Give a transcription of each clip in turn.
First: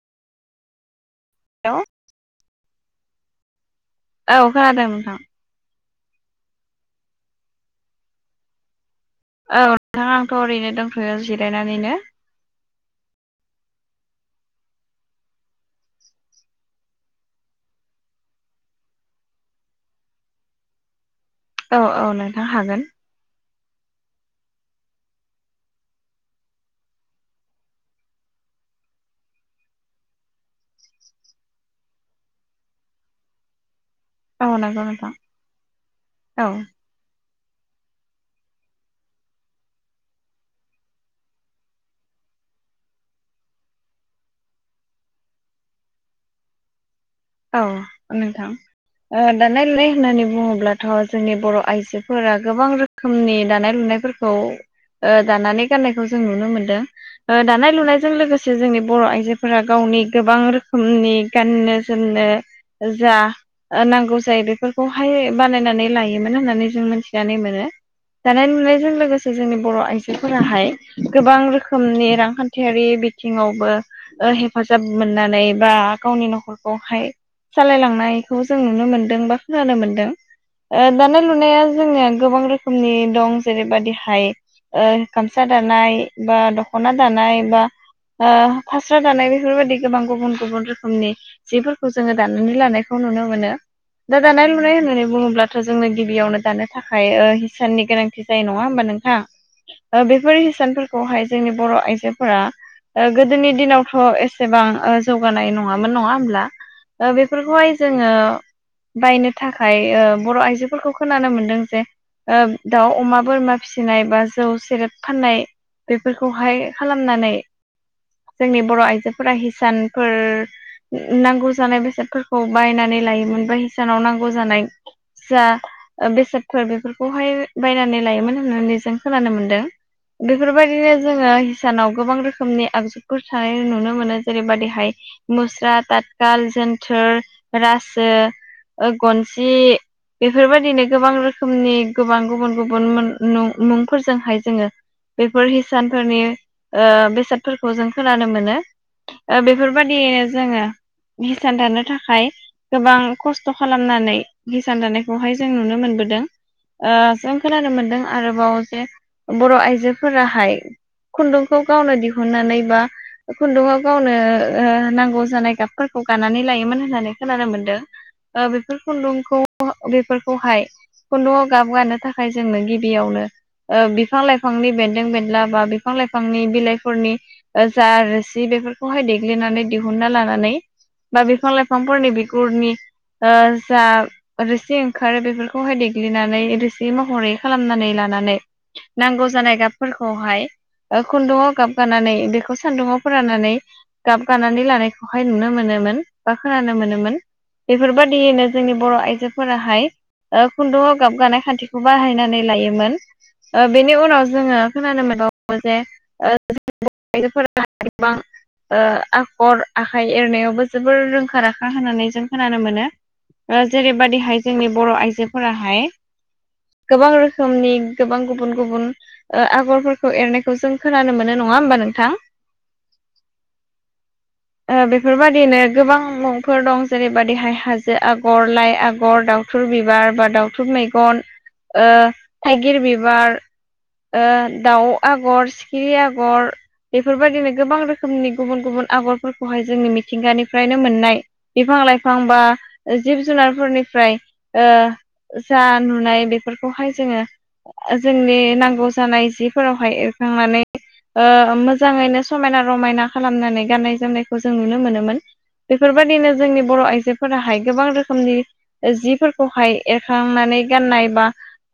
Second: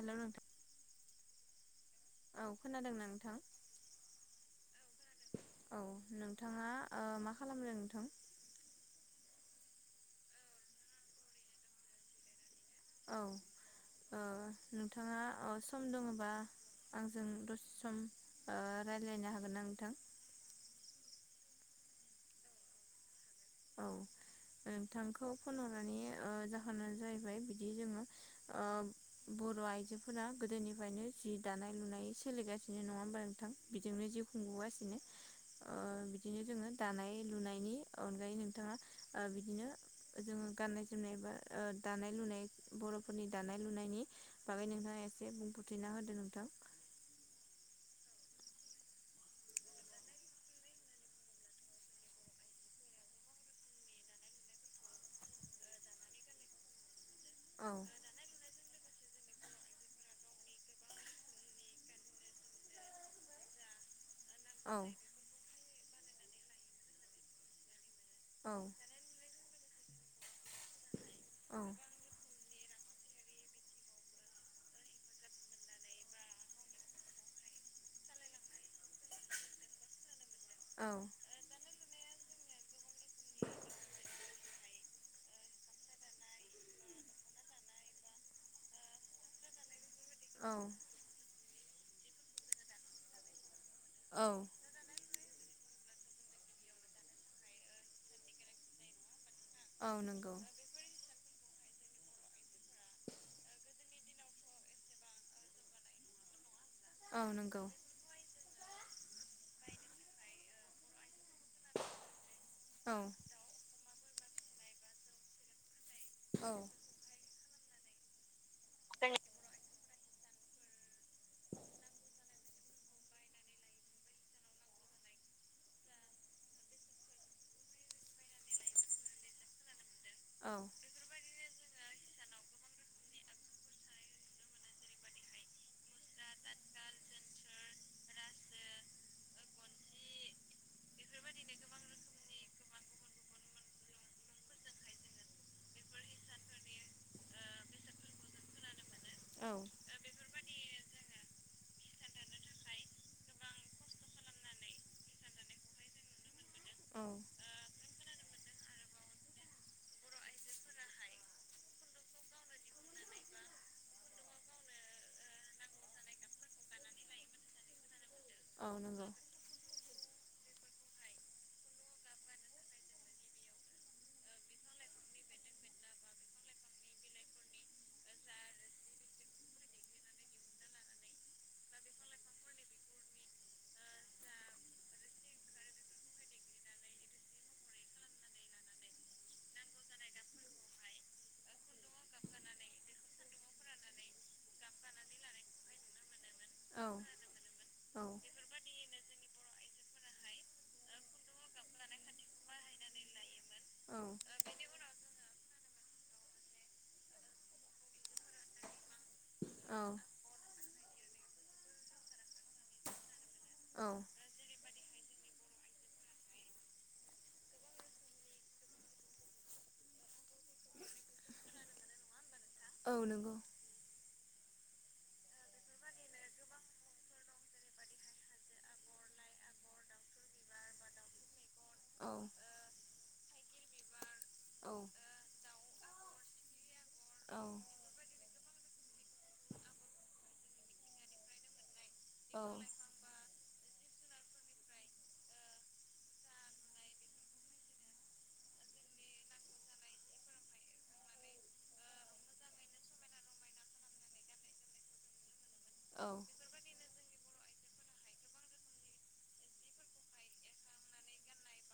हेल' नथ हेलौ औ खोनादोंना नोंथां औ खोनादों नोंथां औ नोंथाङा मा खालामदों नोंथां औ नोंथां आंथ' ओरैनो दंथ'यो जिरायनानैनो औ नोंथाङा सम दङबा आंजों दसे सम राय्लायनो हागोन आं नोंथां औ औ नोंथां हागोन औ नोंथांखौ फन हरनानै जाहोना जाहैबाय बिदि जोङो बर' आइजोफोरा गोदोनिफ्रायनो जि दानाय लुनाय सोलिगासिनो नङा होमबा नोंथां बिजोंनो जिउ औ नंगौ खुंबोगासिनो नोंथां औ बिदिनो जोङो दानाय लुनायनि नोंथाङा बिदिनो जोङो गाननाय जोमनाय बा दानाय लुनाय बर'फोरनि दानाय लुनाय होननायनि बागै नोंथाङा एसे बुंफोरथिना होदो नोंथां औ नोंथां दानाय लुनाय होननानै बुङोब्लाथ' जोंनि बर' आइजोफोरा गोबां रोखोमनि दानाय लुनाय फोरखौ दानानै गाननायखौ जों नुनो मोनदों औ दानाय लुनायजों लोगोसे जोंनि बर' आइजोफोरा गावनि गोबां रोखोमनि गाननो जोमनो जा नांगौ जायो औ बेफोरखौहाय बानायनानै लायोमोन होननानै जों मिथिनानै मोनो दानाय औ लुनायजों लोगोसे जोंनि बर' आइजोफोराहाय गोबां औ रोखोमनि रांखान्थि खान्थियारि बिथिङावबो हेफाजाब मोननानै बा गावनि न'खर खौहाय सालायलांनायखौ जों नुनो मोनदों बा खोनानो मोनदों दानाय लुनाया जोंनिया गोबां रोखोमनि दं जेरै बायदिहाय गामसा दानाय बा दख'ना दानाय बा फास्रा दानाय बेफोरबायदि गोबां गुबुन औ गुबुन रोखोमनि जिफोरखौ जोङो दानानै लानायखौ नुनो मोनो दा औ दानाय लुनाय होननानै बुङोब्ला थ' जोंनो गिबियावनो दानो थाखाय हिसाननि गोनांथि जायो नङा होमबा नोंथा औ नंगौ बेफोर हिसानफोरखौहाय जोंनि बर' आइजोफोरा गोदोनि दिनावथ' एसेबां जौगानाय नङामोन नङा होनब्ला औ नंगौ बेफोरखौहाय जोङो बायनो थाखाय बर' आइजोफोरखौ खोनानो मोनो जे दाउ औ अमा बोरमा फिसिनाय बा जौ सेरेब फाननाय औ बेफोरखौहाय खालामनानै जोंनि बर' आइजोफोरा हिसानफोर नांगौ जानाय बेसादफोरखौ बायनानै लायोमोन बा हिसानाव नांगौ जानाय जा बेसादफोर बेफोरखौहाय बायनानै लायोमोन होननानै जों खोनानो मोनदों औ बेफोरबायदिनो जोङो सानाव गोबां रोखोमनि आगजुफोर थानाय नुनो मोनो जेरैबायदिहाय मुस्रा ताथखाल जोन्थोर रासो गनसि बेफोरबायदिनो गोबां रोखोमनि गोबां गुबुन गुबुन मुंफोरजोंहाय जोङो बेफोर हिसानफोरनि बेसादफोरखौ जों खोनानो मोनो औ बेफोरबादिनो जोङो हिसान दानो थाखाय गोबां खस्थ' खालामनानै हिसान दानायखौहाय जों नुनो मोनबोदों औ जों खोनानो मोनदों आरोबाव जे बर' आइजोफोराहाय खुन्दुंखौ गावनो दिहुननानै बा खुन्दुआव गावनो नांगौ जानाय गाब फोरखौ गानानै लायोमोन होननानै खोनानो मोनदों औ बेफोर नंगौ खुन्दुंखौ बेफोरखौहाय खुन्दुआव गाबगानो थाखाय जोंनो गिबियावनो बिफां लाइफांनि बेन्दों बेनला बा बिफां लाइफांनि बिलाइफोरनि जा रोसि बेफोरखौहाय देग्लिनानै दिहुनना लानानै बा बिफां-लाइफांफोरनि बिगुरनि ओ जा रोसि ओंखारो बेफोरखौहाय देग्लिनानै रोसि महरै खालामनानै ला लाना नांगौ जानाय गाबफोरखौहाय ओ खुन्दुङाव गाबगानानै बेखौ सान्दुङाव फोराननानै गाबगानानै लानायखौहाय नुनो मोनोमोन बा खोनानो औ मोनोमोन औ बेफोरबायादियैनो जोंनि बर' आइजोफोराहाय ओ खुन्दुंआव गाबगानाय खान्थिखौ बाहायनानै लायोमोन। ओ औ बेनि उनाव जोङो खोनानो मोनबा वो जे ओ बर'जोफोराबां ओ आखर आखाइ नायावबो जोबोर रोंखा राखा होननानै जों खोनानो मोनो। ओ जेरैबायादिहाय जोंनि बर' आइजोफोराहाय गोबां रोखोमनि गोबां गुबुन गुबुन ओ आगरफोरखौ एरनायखौ जों खोनानो मोनो नङा नङा होमबा नोंथां। औ नंगौ। ओ बेफोरबायदिनो गोबां मुंफोर दं जेरैबायदिहाय हाजो आगर, लाइ आगर, दावथुर बिबार बा दाउथुब मैगन ओ औ थाइगिर बि बार ओ दाउ आगर, सिखिरि आगर औ बेफोरबायदिनो गोबां औ रोखोमनि गुबुन गुबुन आगरफोर खौहाय जोंनि मिथिंगानिफ्रायनो मोननाय बिफां लाइफां बा जिब जुनार फोरनिफ्राय ओ जा नुनाय बेफोरखौहाय जोङो ओ जोंनि नांगौ जानाय जिफोरावहाय एरखांनानै ओ मोजाङैनो समायना रमायना खालामनानै गाननाय जोमनायखौ जों नुनो मोनोमोन। बेफोरबायदिनो जोंनि बर' आइजो फोराहाय गोबां रोखोमनि जिफोरखौहाय एरखांनानै गाननाय बा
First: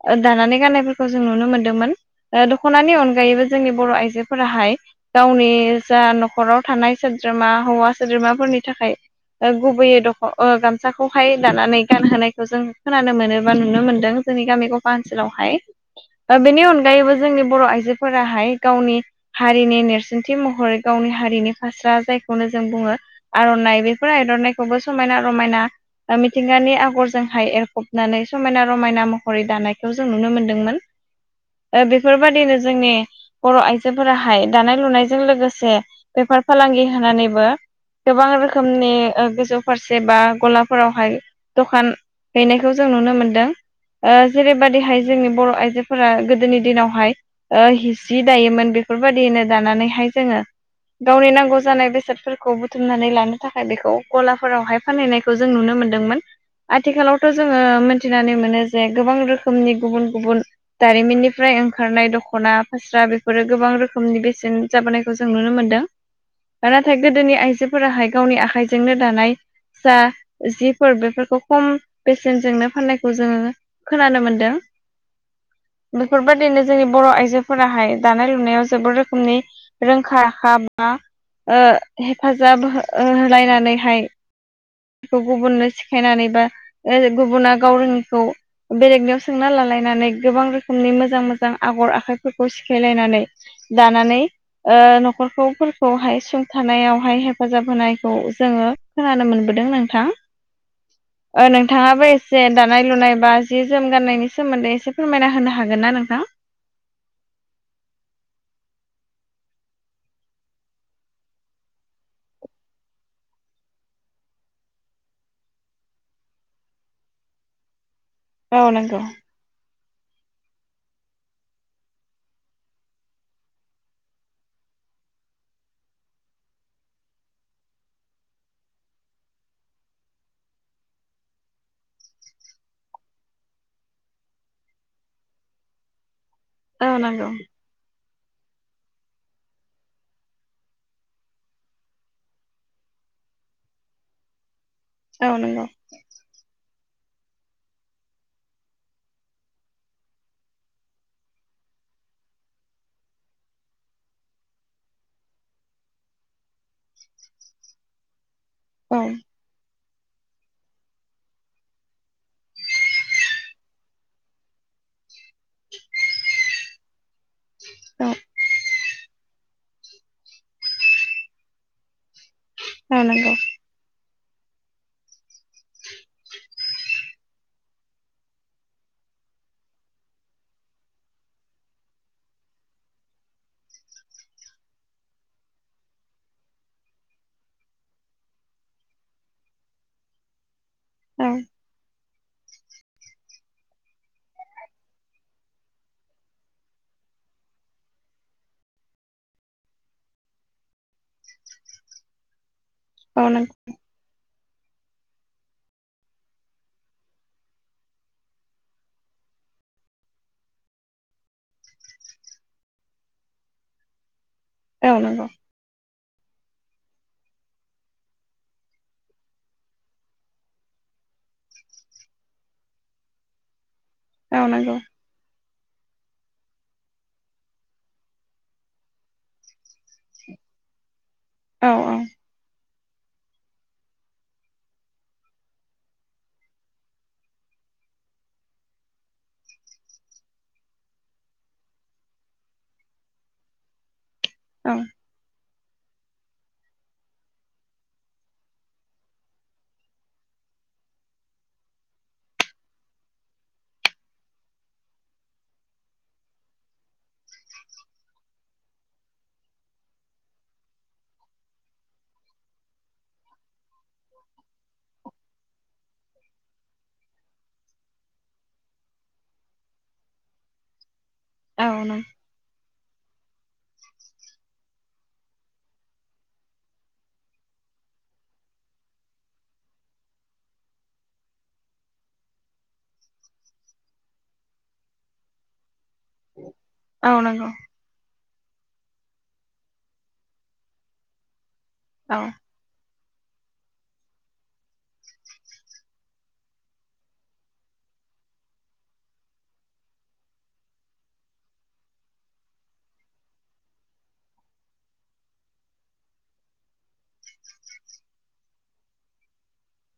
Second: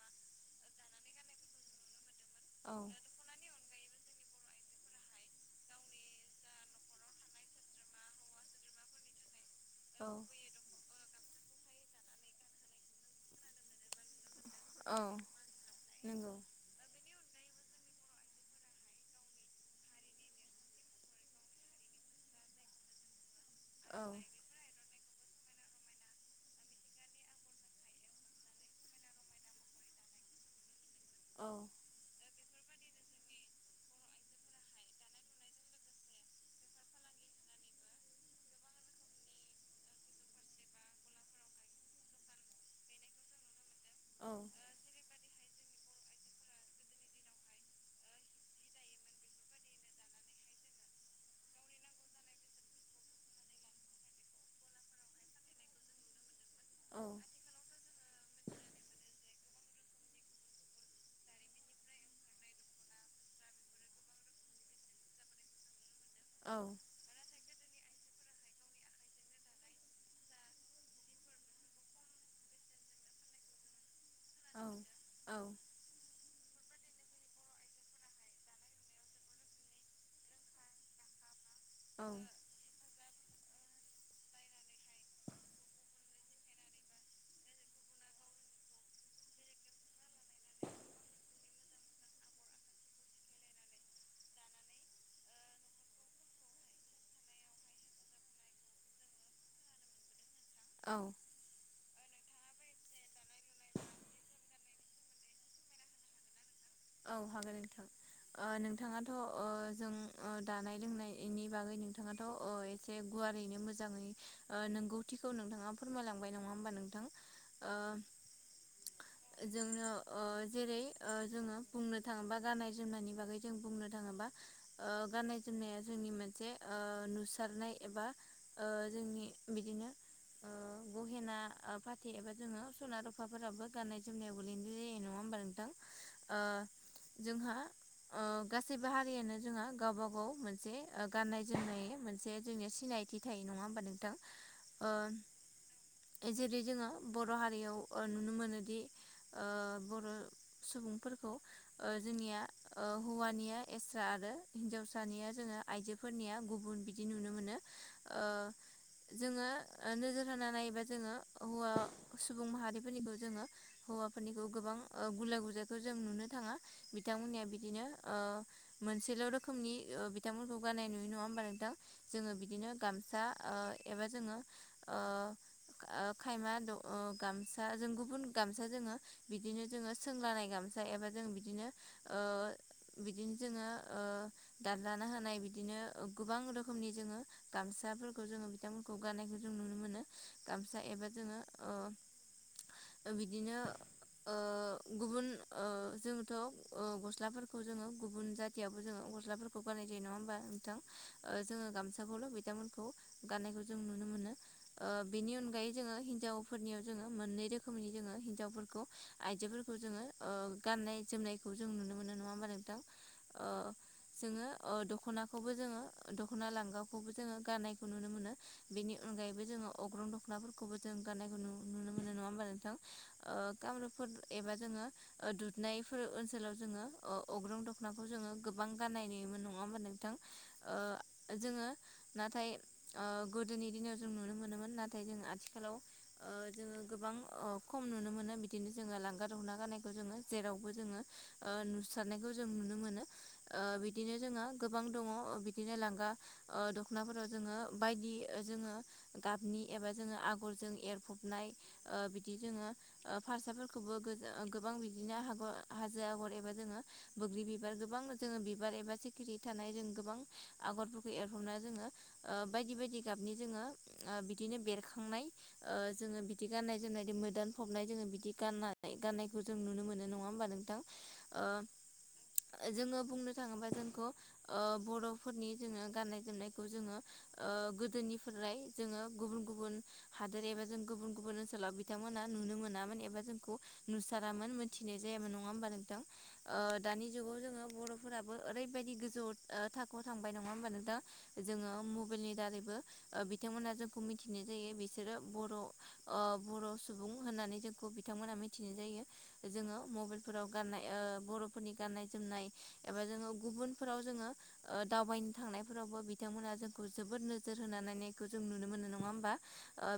ओ दानानै गाननायफोरखौ जों नुनो मोनदोंमोन ओ दख'नानि अनगायैबो जोंनि बर' आइजोफोराहाय गावनि जा न'खराव थानाय सोद्रोमा हौवा सोद्रोमाफोरनि थाखाय ओ गुबैयै औ दख' ओ गामसा खौहाय दानानै गानहोनायखौ जों खोनानो मोनो बा नुनो मोनदों। जोंनि गामि गफा औ ओनसोलावहाय। ओ नंगौ बेनि अनगायैबो जोंनि बर' आइजोफोराहाय गावनि हारिनि नेरसोनथि महरै गावनि हारिनि फास्रा जायखौनो जों बुङो आर'नाइ औ बेफोर आर'नाइखौबो समायना रमायना ओ मिथिंगानि आगरजोंहाय एरखबनानै समायना रमायना महरै दानायखौ जों नुनो मोनदोंमोन। औ ओ बेफोरबादिनो जोंनि बर' आइजोफोराहाय दानाय लुनायजों लोगोसे बेफोर बेफार फालांगि होनानैबो गोबां रोखोमनि ओ गोजौ फारसे बा गलाफोरावहाय दखान हैनायखौ जों नुनो मोनदों। ओ औ जेरैबायाददिहाय जोंनि बर' आइजोफोरा गोदोनि दिनावहाय ओ हिसि दायोमोन बेफोरबायदिनो दानानैहाय जोङो गावनि नांगौ जानाय बेसादफोरखौ बुथुमनानै लानो थाखाय बेखौ गलाफोरावहाय फानहैनायखौ जों नुनो मोनदोंमोन। औ आथिखालावथ' जोङो मोनथिनानै मोनो जे गोबां रोखोमनि गुबुन गुबुन जारिमिननिफ्राय ओंखारनाय दख'ना, फास्रा बेफोरो गोबां रोखोमनि बेसेन जाबोनायखौ जों नुनो मोनदों। नाथाय गोदोनि आइजोफोराहाय गावनि आखाइजोंनो दानाय जा जिफोर बेफोरखौ खम बेसेनजोंनो फाननायखौ जोङो खोनानो मोनदों। औ बेफोरबा दिनोनो जोंनि बर' आइजोफोराहाय दानाय लुनायाव जोबोद रोखोमनि रोंखा राखा बा ओ हेफाजाब हो-होलायनानैहाय गुबुननो सिखायनानै बा ओ गुबुना गाव रोङिखौ बेलेगनायाव सोंना ला खालायनानै गोबां रोखोमनि मोजां मोजां आगर आखाइफोरखौ सिखायलायनानै दानानै ओ न'खरखौ फोरखौहाय सुंथानायावहाय हेफाजाब होनायखौ जोङो खोनानो मोनबोदों नोंथां। औ ओ नोंथाङाबो ए से दानाय लुनाय बा जि जोम गान्नायनि सोमोन्दै एसे फोरमायना होनो हागोन ना नोंथां? औ हागोन नोंथां। ओ नोंथाङाथ' अ जों अ दानाय लोंनायनि बागै नोंथाङाथ अ एसे गु वारैनो मोजाङै अ नोंगौथिखौ नोंथाङा फोरमायलांबाय नङा होमबा नोंथां? ओ औ नंगौ। अ जेरै ओ जोङो बुंनो थाङोबा गाननाय जोमनायनि बागै जों बुंनो थाङोबा ओ गाननाय जोमनाया जोंनि मोनसे ओ अ नुसारनाय एबा ओ जोंनि बिदिनो अ गहेना अ फाथै एबा जोङो स'ना रुफाफोराबो गाननाय जोमनायावबो गोलैनाय जायो नङा बा नोथां औ नंगौ ओ गा सैबो हारियानो जोंहा गावबा गाव मोनसे ओ गाननाय जोमनाय मोनसे जोंनिया सिनायथि थायो नङा नङा होमबा नोंथां, औ नंगौ आं, जेरै जोङो बर' हारियाव अ नुनो मोनोदि अ बर' सुबुंफोरखौ अ जोंनिया हौवानिया एस्रा आरो हिन्जावसानिया जोङो आइजोफोरनिया गुबुन बिदि नुनो मोनो अ औ जोङो अ नोजोर होनानै नायोबा जोङो हौवा सुबुं माहारिफोरनिखौ जोङो हौवाफोरनिखौ गोबां अ गुला गुजाय खौ जों नुनो थाङा बिथांमोननिया बिदिनो औ अ मोनसेल' रोखोमनि अ बिथांमोनखौ गान गानाय नुयो नङा होमबा नोंथां जोङो बिदिनो औ गामसा नंगौ अ एबा जोङो अ अ, खायमा द अ गामसा जों गुबुन गामसा जोङो बिदिनो जोङो सोंलानाय गामसा एबा जों बिदिनो अ बिदिनो जोङो अ दानलानो होनाय बि बिदिनो गोबां रोखोमनि जोङो गामसाफोरखौ जोङो बिथांमोनखौ गाननायखौ जों नुनो मोनो। गामसा एबा औ जोङो अ बिदिनो अ गुबुन अ जोंथ' अ गस्लाफोरखौ जोङो गुबुन जाथियावबोथ जोङो गस्लाफोरखौ गारनाय जायो। नङा होमबा नोंथां अ जोङो गामसाखौल' बिथांमोनखौ औ नंगौ गाननायखौ जों नुनो मोनो। अ बेनि अनगायै जोङो हिन्जावफोरनियाव जोङो मोननै रोखोमनि जोङो हिनजावफोरखौ आइजोफोर खौ जोङो गाननाय जोमनायखौ जों नुनो मोनो नङा होमा नोंथां अ जोङो अ औ नंगौ दख'नाखौबो जोङो दख'ना लांगावखौबो जोङो गाननायखौ नुनो मोनो बेनि अनगायैबो जोङो अग्रं दख'नाफोरखौबो जों गाननायखौ नुनो मोनो नङा होमबा नोंथां। अ गामरुपफोर औ एबा नंगौ जोङो ओ दुधनायफोर ओनसोलाव जोङो अ अग्रुं दखनाखौ जोङो गोबां गाननाय नोयोमोन नङा होमबा नोंथां? अ औ जोङो नाथाय अ गोदोनि दिनाव जों नुनो मोनोमोन नाथाय जों आथिखालाव अ जोङो गोबां खम खम नुनो मोना बिदिनो जोङो लांगा दखना गाननाय खौ जोङो जेरावबो जोङो अ नुसारनायखौ जों नुनो मोनो अ बि बिदिनो जोङो औ गोबां दङ अ बि बिदिनो लांगा अ दख'नाफोराव जोङो बायदि जोङो गाबनि एबा जोङो आगर जों एरफबनाय अ बिदि जोङो अ फारसाफोरखौबो गोजों अ गोबां बिदिनो आगर हाजो आगर एबा जोङो बोग्रि बिबार गोबां जोङो बिबार एबा सिखिरि थार जों गोबां आगरफोरखौ एरहरना जोङो अ बायदि बायदि गाबनि जोङो अ बिदिनो बेरखांनाय अ जोङो बिदि गाननाय जोमनाय मोदान फबनाय जोङो बिदि गाननानै गाननाय खौ जों नुनो मोनो नङा होमबा नोंथां? ओ औ नंगौ, जोङो बुंनो थाङोबा जोंखौ अ बर'फोरनि जोङो गाननाय जोमनायखौ जोङो अ अ गोदोनिफ्राय जोङो गुबुन गुबुन हादोर एबा जों गुबुन गुबुन ओनसोलाव बिथांमोना नुनो मोनो मोनामोन एबा जोंखौ नुसारामोन मोनथिनाय जायामोन नङा होमबा नोंथां अ दानि औ जुगाव नंगौ जोङो बर'फोरा ओरैबायाददि गोजौ ओ थाखोआव थांबाय नङा होमबा नोंथां जोङो औ मबाइलनि दारैबो बिथांमोना जोंखौ मिथिनाय जायो बिसोरो बर' ओ बर' सुबुं होननानै जोंखौ बिथांमोना मि मिथिनाय जायो जोङो मबाइलफोराव गाननाय ओ बर'फोरनि गान्नाय जोमनाय एबा जोङो गुब गुबुनफोराव जोङो दावबायनो थांनायफोरावबो बिथांमोना जोंखौ जोबोद नोजोर होना नायखौ जों नुनो मोनो नङा होमबा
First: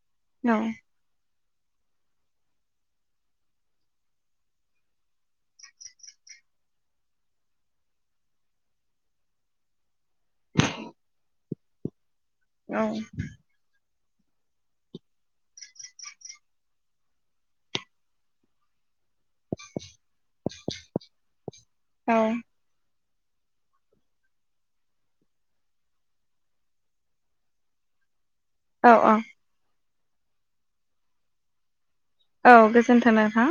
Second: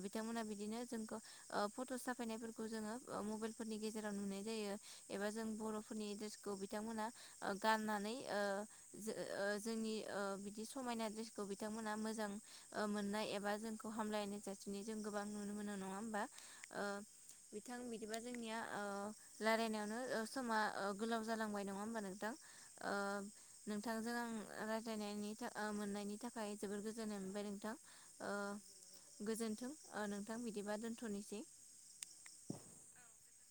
बिथांमोनहा औ बिदिनो जोंखौ ओ फट' साफायनायफोरखौ जोङो मबाइल फोरनि गेजेराव नुनाय जायो एबा जों बर'फोरनि द्रेसखौ बिथांमोना गाननानै ओ जो ओ जोंनि ओ बि समायना द्रेसखौ बिथांमोना मोजां औ मोननाय एबा जोंखौ हामलायनाय जासिनाय जों गोबां नुनो मोननाय नङा हबा। ओ बिथां बिदिबा जोंनिया ओ रायलायनायावनो समा गोलाव ओ जालांबाय नङा नङा होमबा नोंथां ओ नोंथांजों आं रायज्लायनो मोननायनि थाखाय जबोर गोजोननाय मोनबाय नोंथां। ओ औ गोजोन्थों नोंथां बिदिबा दोनथनिसै। औ गोजोन्थों नोंथां